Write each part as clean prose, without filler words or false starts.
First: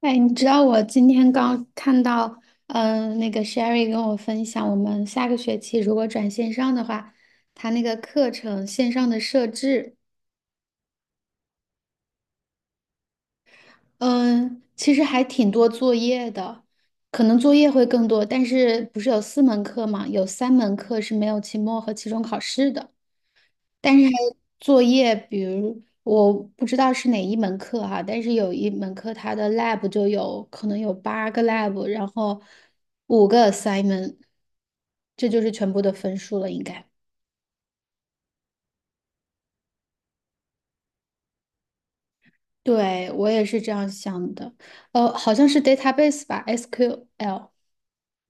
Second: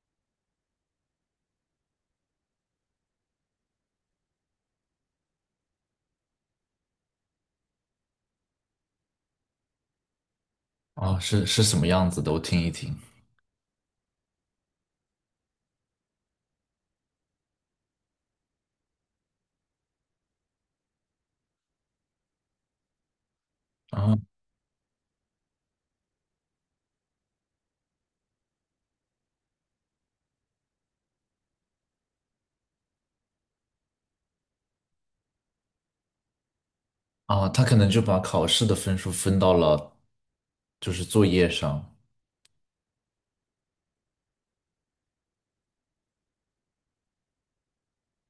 哎，你知道我今天刚看到，那个 Sherry 跟我分享，我们下个学期如果转线上的话，他那个课程线上的设置，哦，是什么样子的？我听一听。嗯、其实还挺多作业的，可能作业会更多，但是不是有四门课嘛？有三门课是没有期末和期中考试的。但是还啊有作业，比如我不知道是哪一门课哈、但是有一门课它的 lab 就有可能有八个 lab，然后五个 assignment，这就是全部的分数了，应该。啊，他可能就把考试的分数分到了就是作业上。对，我也是这样想的，好像是 database 吧，SQL。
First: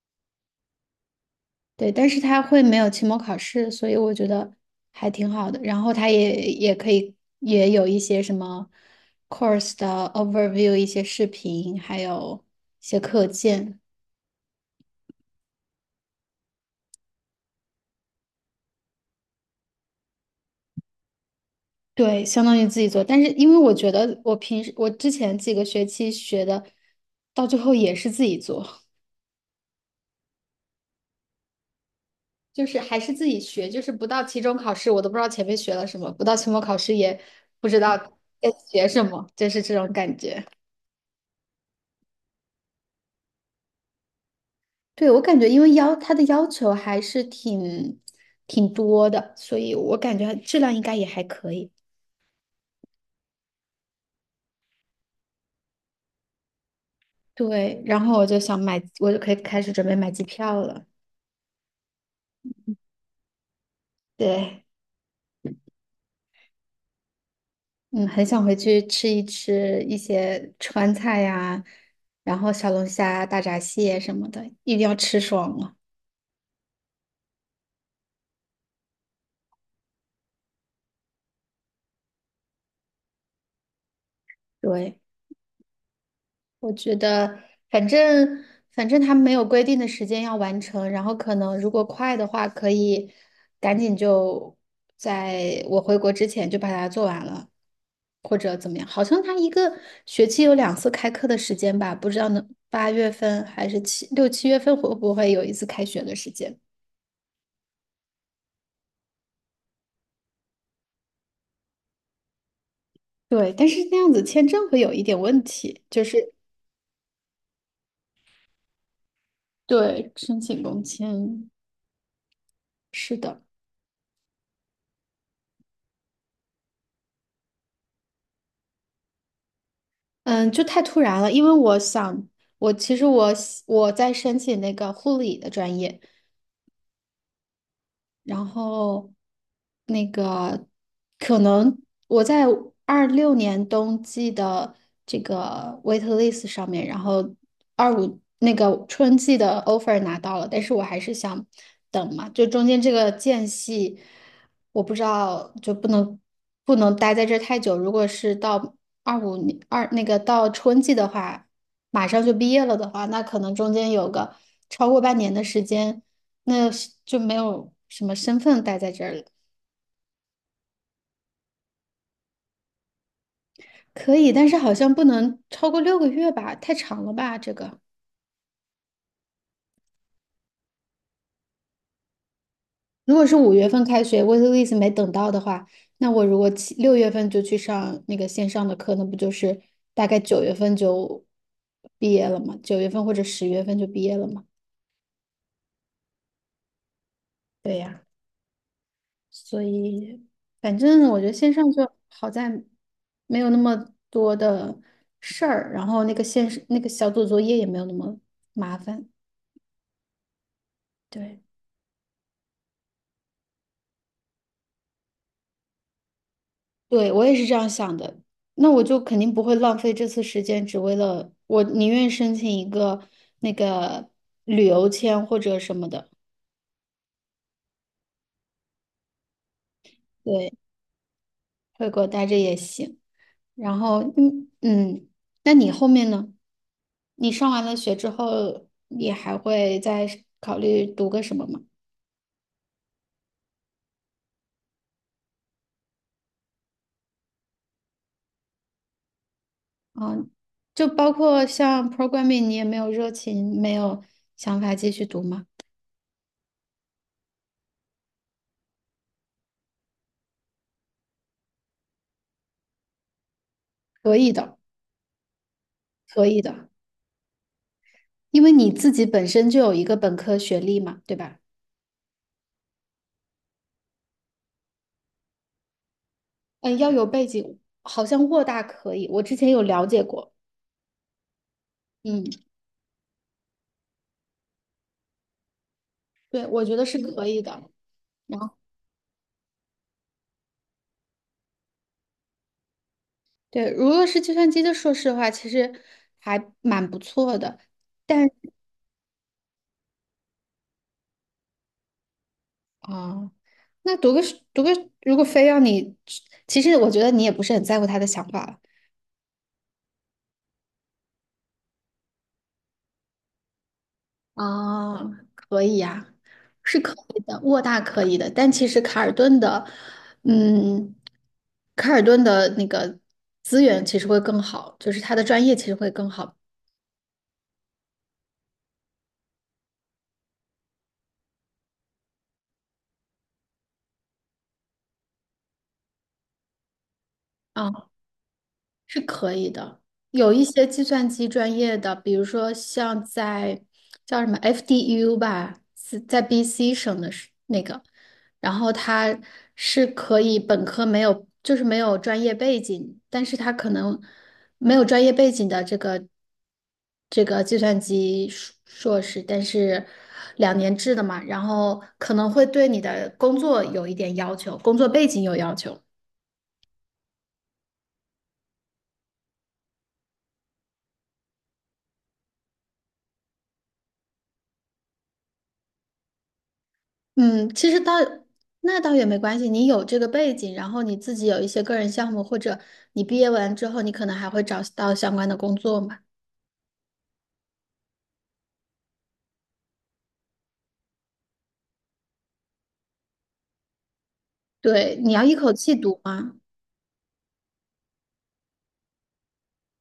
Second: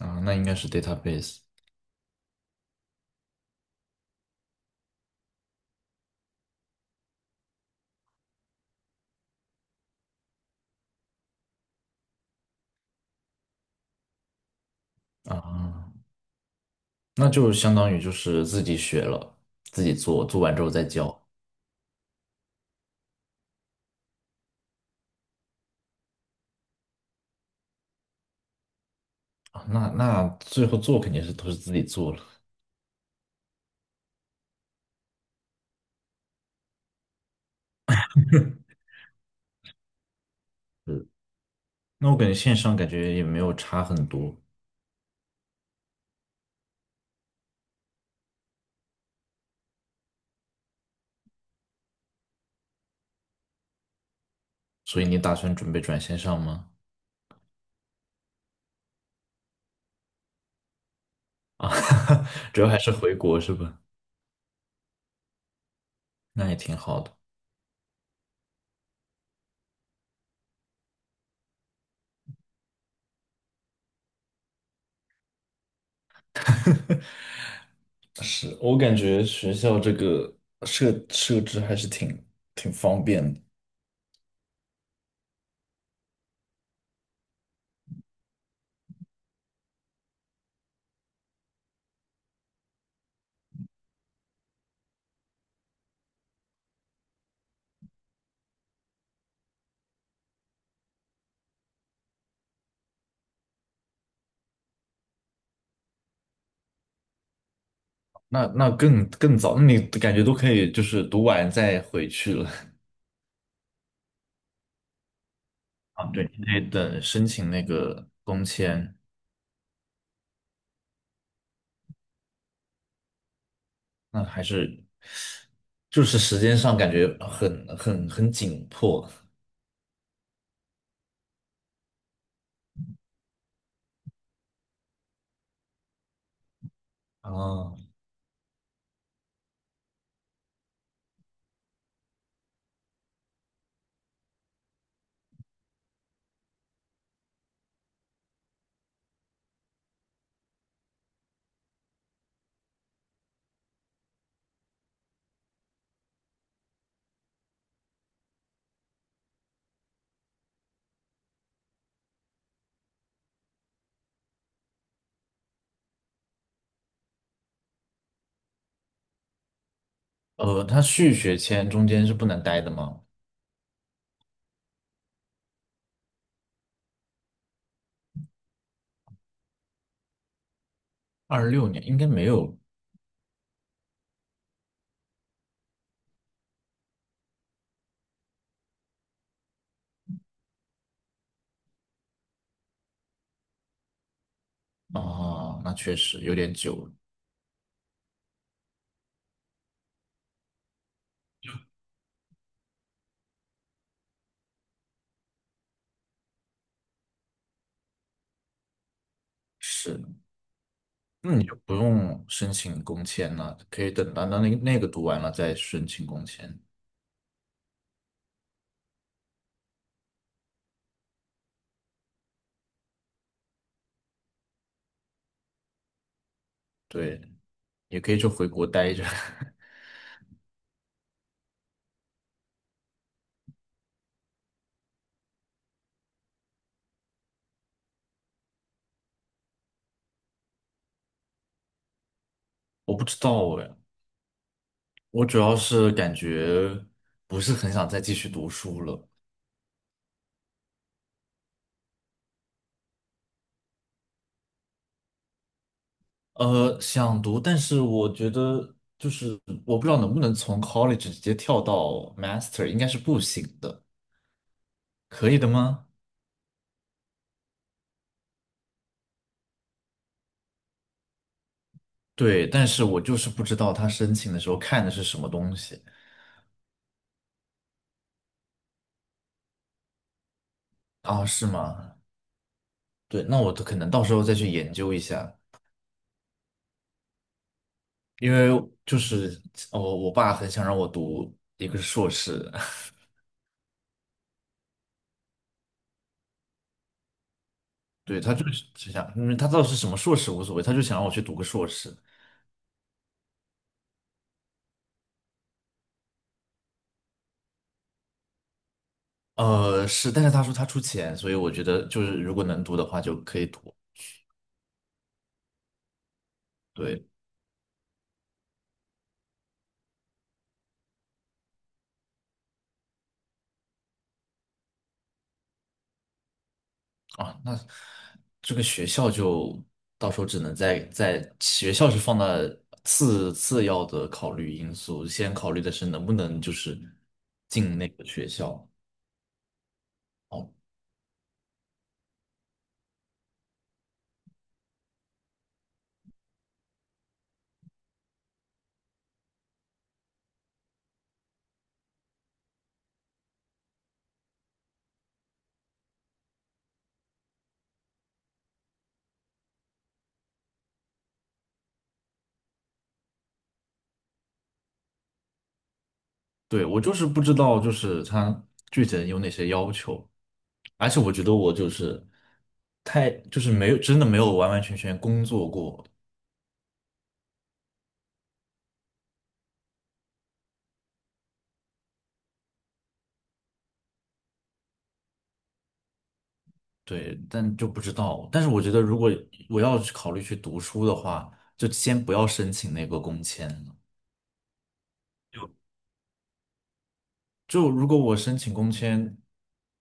啊，那应该是 database。 对，但是他会没有期末考试，所以我觉得还挺好的。然后他也可以也有一些什么 course 的 overview，一些视频，还有一些课件。啊，那就相当于就是自己学了，自己做，做完之后再交。对，相当于自己做。但是因为我觉得我平时我之前几个学期学的，到最后也是自己做，啊。那那最后做肯定是都是自己做了。就是还是自己学，就是不到期中考试我都不知道前面学了什么，不到期末考试也不知道在学什么，就是这种感觉。嗯，那我感觉线上感觉也没有差很多，对，我感觉，因为要它的要求还是挺多的，所以我感觉质量应该也还可以。所以你打算准备转线上吗？对，然后我就想买，我就可以开始准备买机票了。啊，主要还是回国是吧？对，那也挺好的。嗯，很想回去吃一吃一些川菜呀，然后小龙虾、大闸蟹什么的，一定要吃爽了。是我感觉学校这个设置还是挺挺方便的。对，我觉得，反正反正他没有规定的时间要完成，然后可能如果快的话，可以赶紧就在我回国之前就把它做完了，或者怎么样？好像他一个学期有两次开课的时间吧，不知道能八月份还是七六七月份会不会有一次开学的时间？那那更更早，那你感觉都可以，就是读完再回去了。对，但是那样子签证会有一点问题，就啊？对，是你得等申请那个工签，对申请工签，是的。那还是就是时间上感觉很紧迫嗯，就太突然了，因为我想，我其实我喜我在申请那个护理的专业，啊。然后那个可能我在26年冬季的这个 waitlist 上面，然后25那个春季的 offer 拿到了，但是我还是想等嘛，就中间这个间隙，我不知道就不能待在这儿太久。如果是到25年二那个到春季的话，马上就毕业了的话，那可能中间有个超过半年的时间。那是就没有什么身份待在这儿了。呃，他续学签中间是不能待的吗？可以，但是好像不能超过六个月吧，太长了吧？这个，二六年应该没有。如果是五月份开学，waitlist 没等到的话，那我如果七六月份就去上那个线上的课，那不就是大概九月份就毕业了吗？九月份或者十月份就毕业了吗？啊，那确实有点久了。对呀，所以反正我觉得线上就好在没有那么多的事儿，然后那个线那个小组作业也没有那么麻烦。是。那对。你就不用申请工签了，可以等到那那那个读完了再申请工签。对，我也是这样想的。那我就肯定不会浪费这次时间，只为了我宁愿申请一个那个旅游签或者什么的，对，也可以就回国待着。对，回国待着也行。然后，嗯嗯，那你后面呢？你上完了学之后，你还会再考虑读个什么吗？我不知道哎，我主要是感觉不是很想再继续读书了。啊，就包括像 programming，你也没有热情，没有想法继续读吗？呃，想读，但是我觉得就是我不知道能不能从 college 直接跳到 master，应该是不行的，可以的，可以的吗？可以的。因为你自己本身就有一个本科学历嘛，对吧？对，但是我就是不知道他申请的时候看的是什么东西。嗯，要有背景，好像沃大可以，我之前有了解过。啊？是吗？嗯，对，那我可能到时候再去研究一下。对，我觉得是可以的。因然为后，就是我爸很想让我读一个硕士。对，如果是计算机的硕士的话，其实还蛮不错的。对，但他就是只想，因为他到底是什么硕士无所谓，他就想让我去读个硕士。啊、那读个，如果非要你，其实我觉得你也不是很在乎他的想法呃，是，但是他说他出钱，所以我觉得就是如果能读的话就可以读。哦，可以呀，是可对。以的，沃大可以的，但其实卡尔顿的，嗯，卡尔顿的那个资源其实会更好，就是他的专业其实会更好。啊，那这个学校就到时候只能在在学校是放在次要的考虑因素，先考虑的是能不能就是进啊。那个学校。是可以的。有一哦。些计算机专业的，比如说像在叫什么 FDU 吧，是在 BC 省的是那个，然后他是可以本科没有，就是没有专业背景，但是他可能没有专业背景的这个这个计算机硕士，但是两年制的嘛，然后可能会对你的工作有一点要求，工作背景有要求。对，我就是不知道，就是他具体有哪些要求，而且我觉得我就是太就是没有真的没有完完全全工作过。嗯，其实倒那倒也没关系，你有这个背景，然后你自己有一些个人项目，或者你毕业完之后，你可能还会找到相关的工作嘛。对，但就不知道。但是我觉得如果我要去考虑去读书的话，就先不要申请那个工签了。对，你要一口气读吗？就如果我申请工签，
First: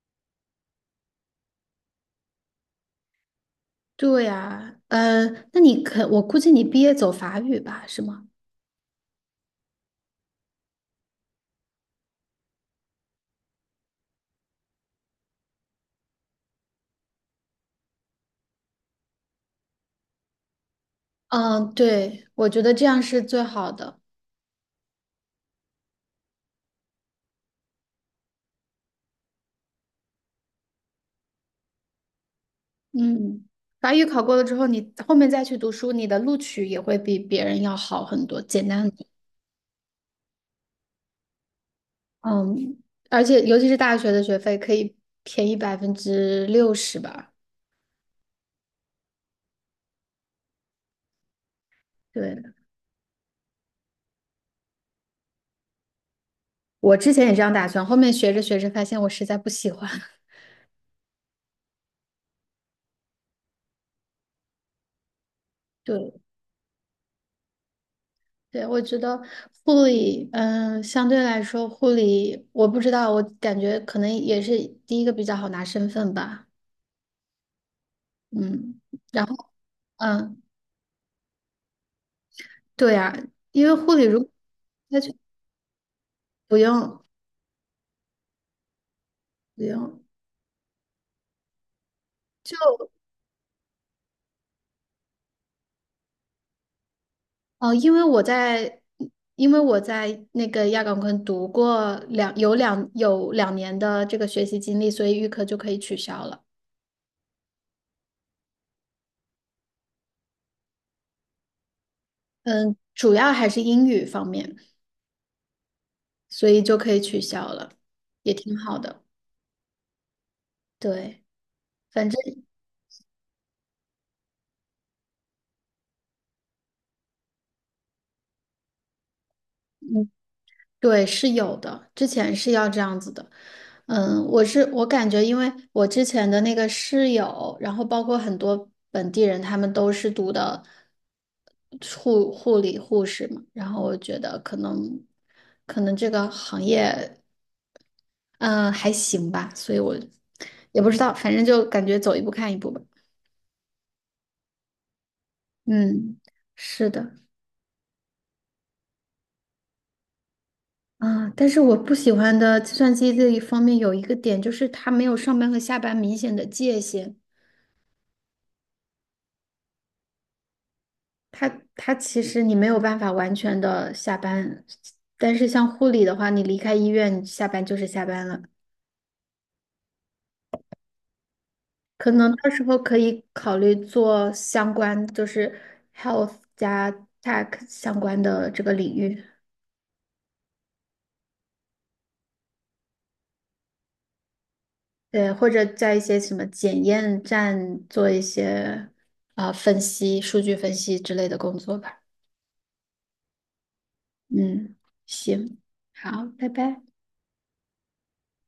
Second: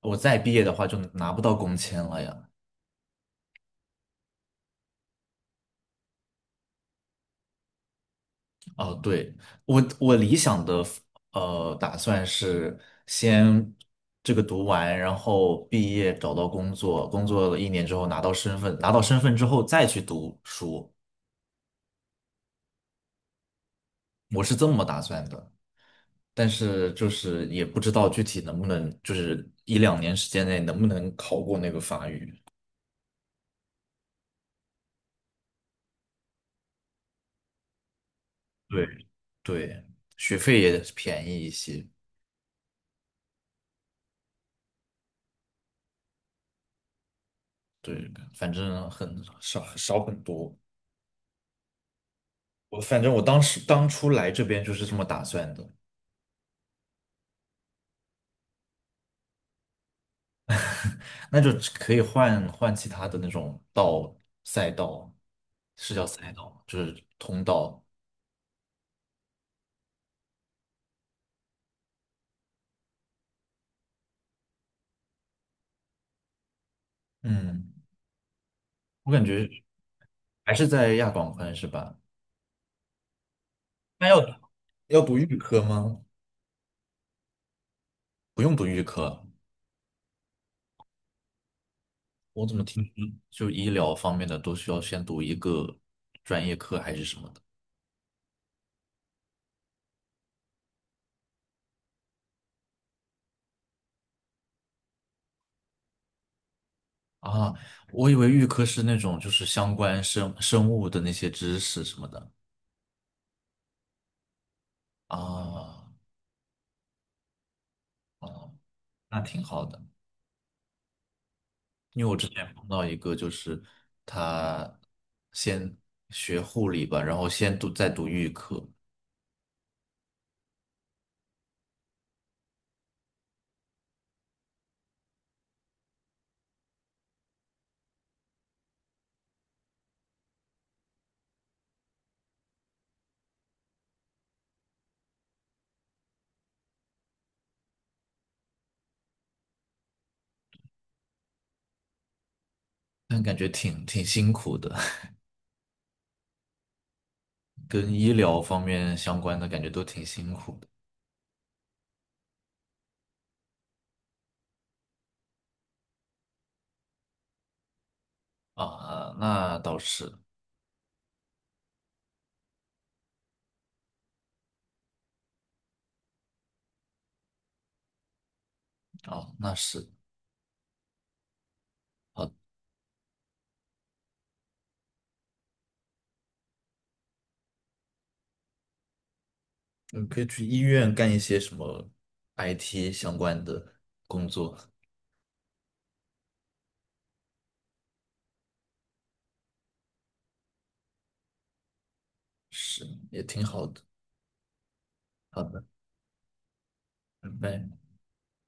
我再毕业的话就拿不到工签了呀。对呀，那你可，我估计你毕业走法语吧，是吗？哦，对，我我理想的呃打算是先这个读完，然后毕业找到工作，工作了一年之后拿到身份，拿到身份之后再去读书，嗯，对，我觉得这样是最好的。我是这么打算的。但是就是也不知道具体能不能，就是一两年时间内能不能考过那个法语。嗯，法语考过了之后，你后面再去读书，你的录取也会比别人要好很多，简对。单。对，学费也便宜一些。嗯，而且尤其是大学的学费可以便宜60%吧。对，反正很少，少很多。对，我反正我当时当初来这边就是这么打算的。我之前也这样打算，后面学着学着发现我实在不喜欢。那就只可以换换其他的那种赛道，是叫对，赛道吗，就是通道。对，我觉得护理，相对来说护理，我不知道，我感觉可能也是第一个比较好拿身份吧。嗯，嗯，我感然后觉嗯，还是在亚广宽是吧？对呀、因为护理那要如果他要去读预科吗？不用不用读预科，不用。我怎么听就。嗯就医疗方面的都需要先读一个专业课还是什么的。哦，因为我在，因为我在那个亚岗昆读过两年的这个学习经历，所以预科就可以取消了。啊？我以为预科是那种就是相关生物的那些知识什么的。嗯，主要还是英语方面，啊，所以就可以取消了，也挺哦，好的。那挺好的。对，因反为我正。之前碰到一个，就是他先学护理吧，然后先读再读预科，对，是有的，之前是要这样子的。嗯，我是我感觉，因为我之前的那个室友，然后包括很多本地人，他们都是读的护理护士嘛，然后我觉得可能这个行业，嗯，还行吧，所以我也不知道，反正就感觉走一步看一步吧。但感觉挺挺辛苦的。嗯，是的，跟医疗方面相关的感觉都挺辛苦的。啊，但是我不喜欢的计算机这一方面有一个点，就是它没有上班和下班明显的界限。啊。那倒是。它它其实你没有办法完全的下班，但是像护理的话，你离开医院，你下班就是下班了。哦，那是。可好，能到时候可以考虑做相关，就是 health 加 tech 相关的这个领域，你可以去医院干一些什么 IT 相关的工作，对，或者在一些什么检验站做一些分析、数据分析之类的工作吧。是也挺好的。嗯，好行，的，好，拜拜。拜拜。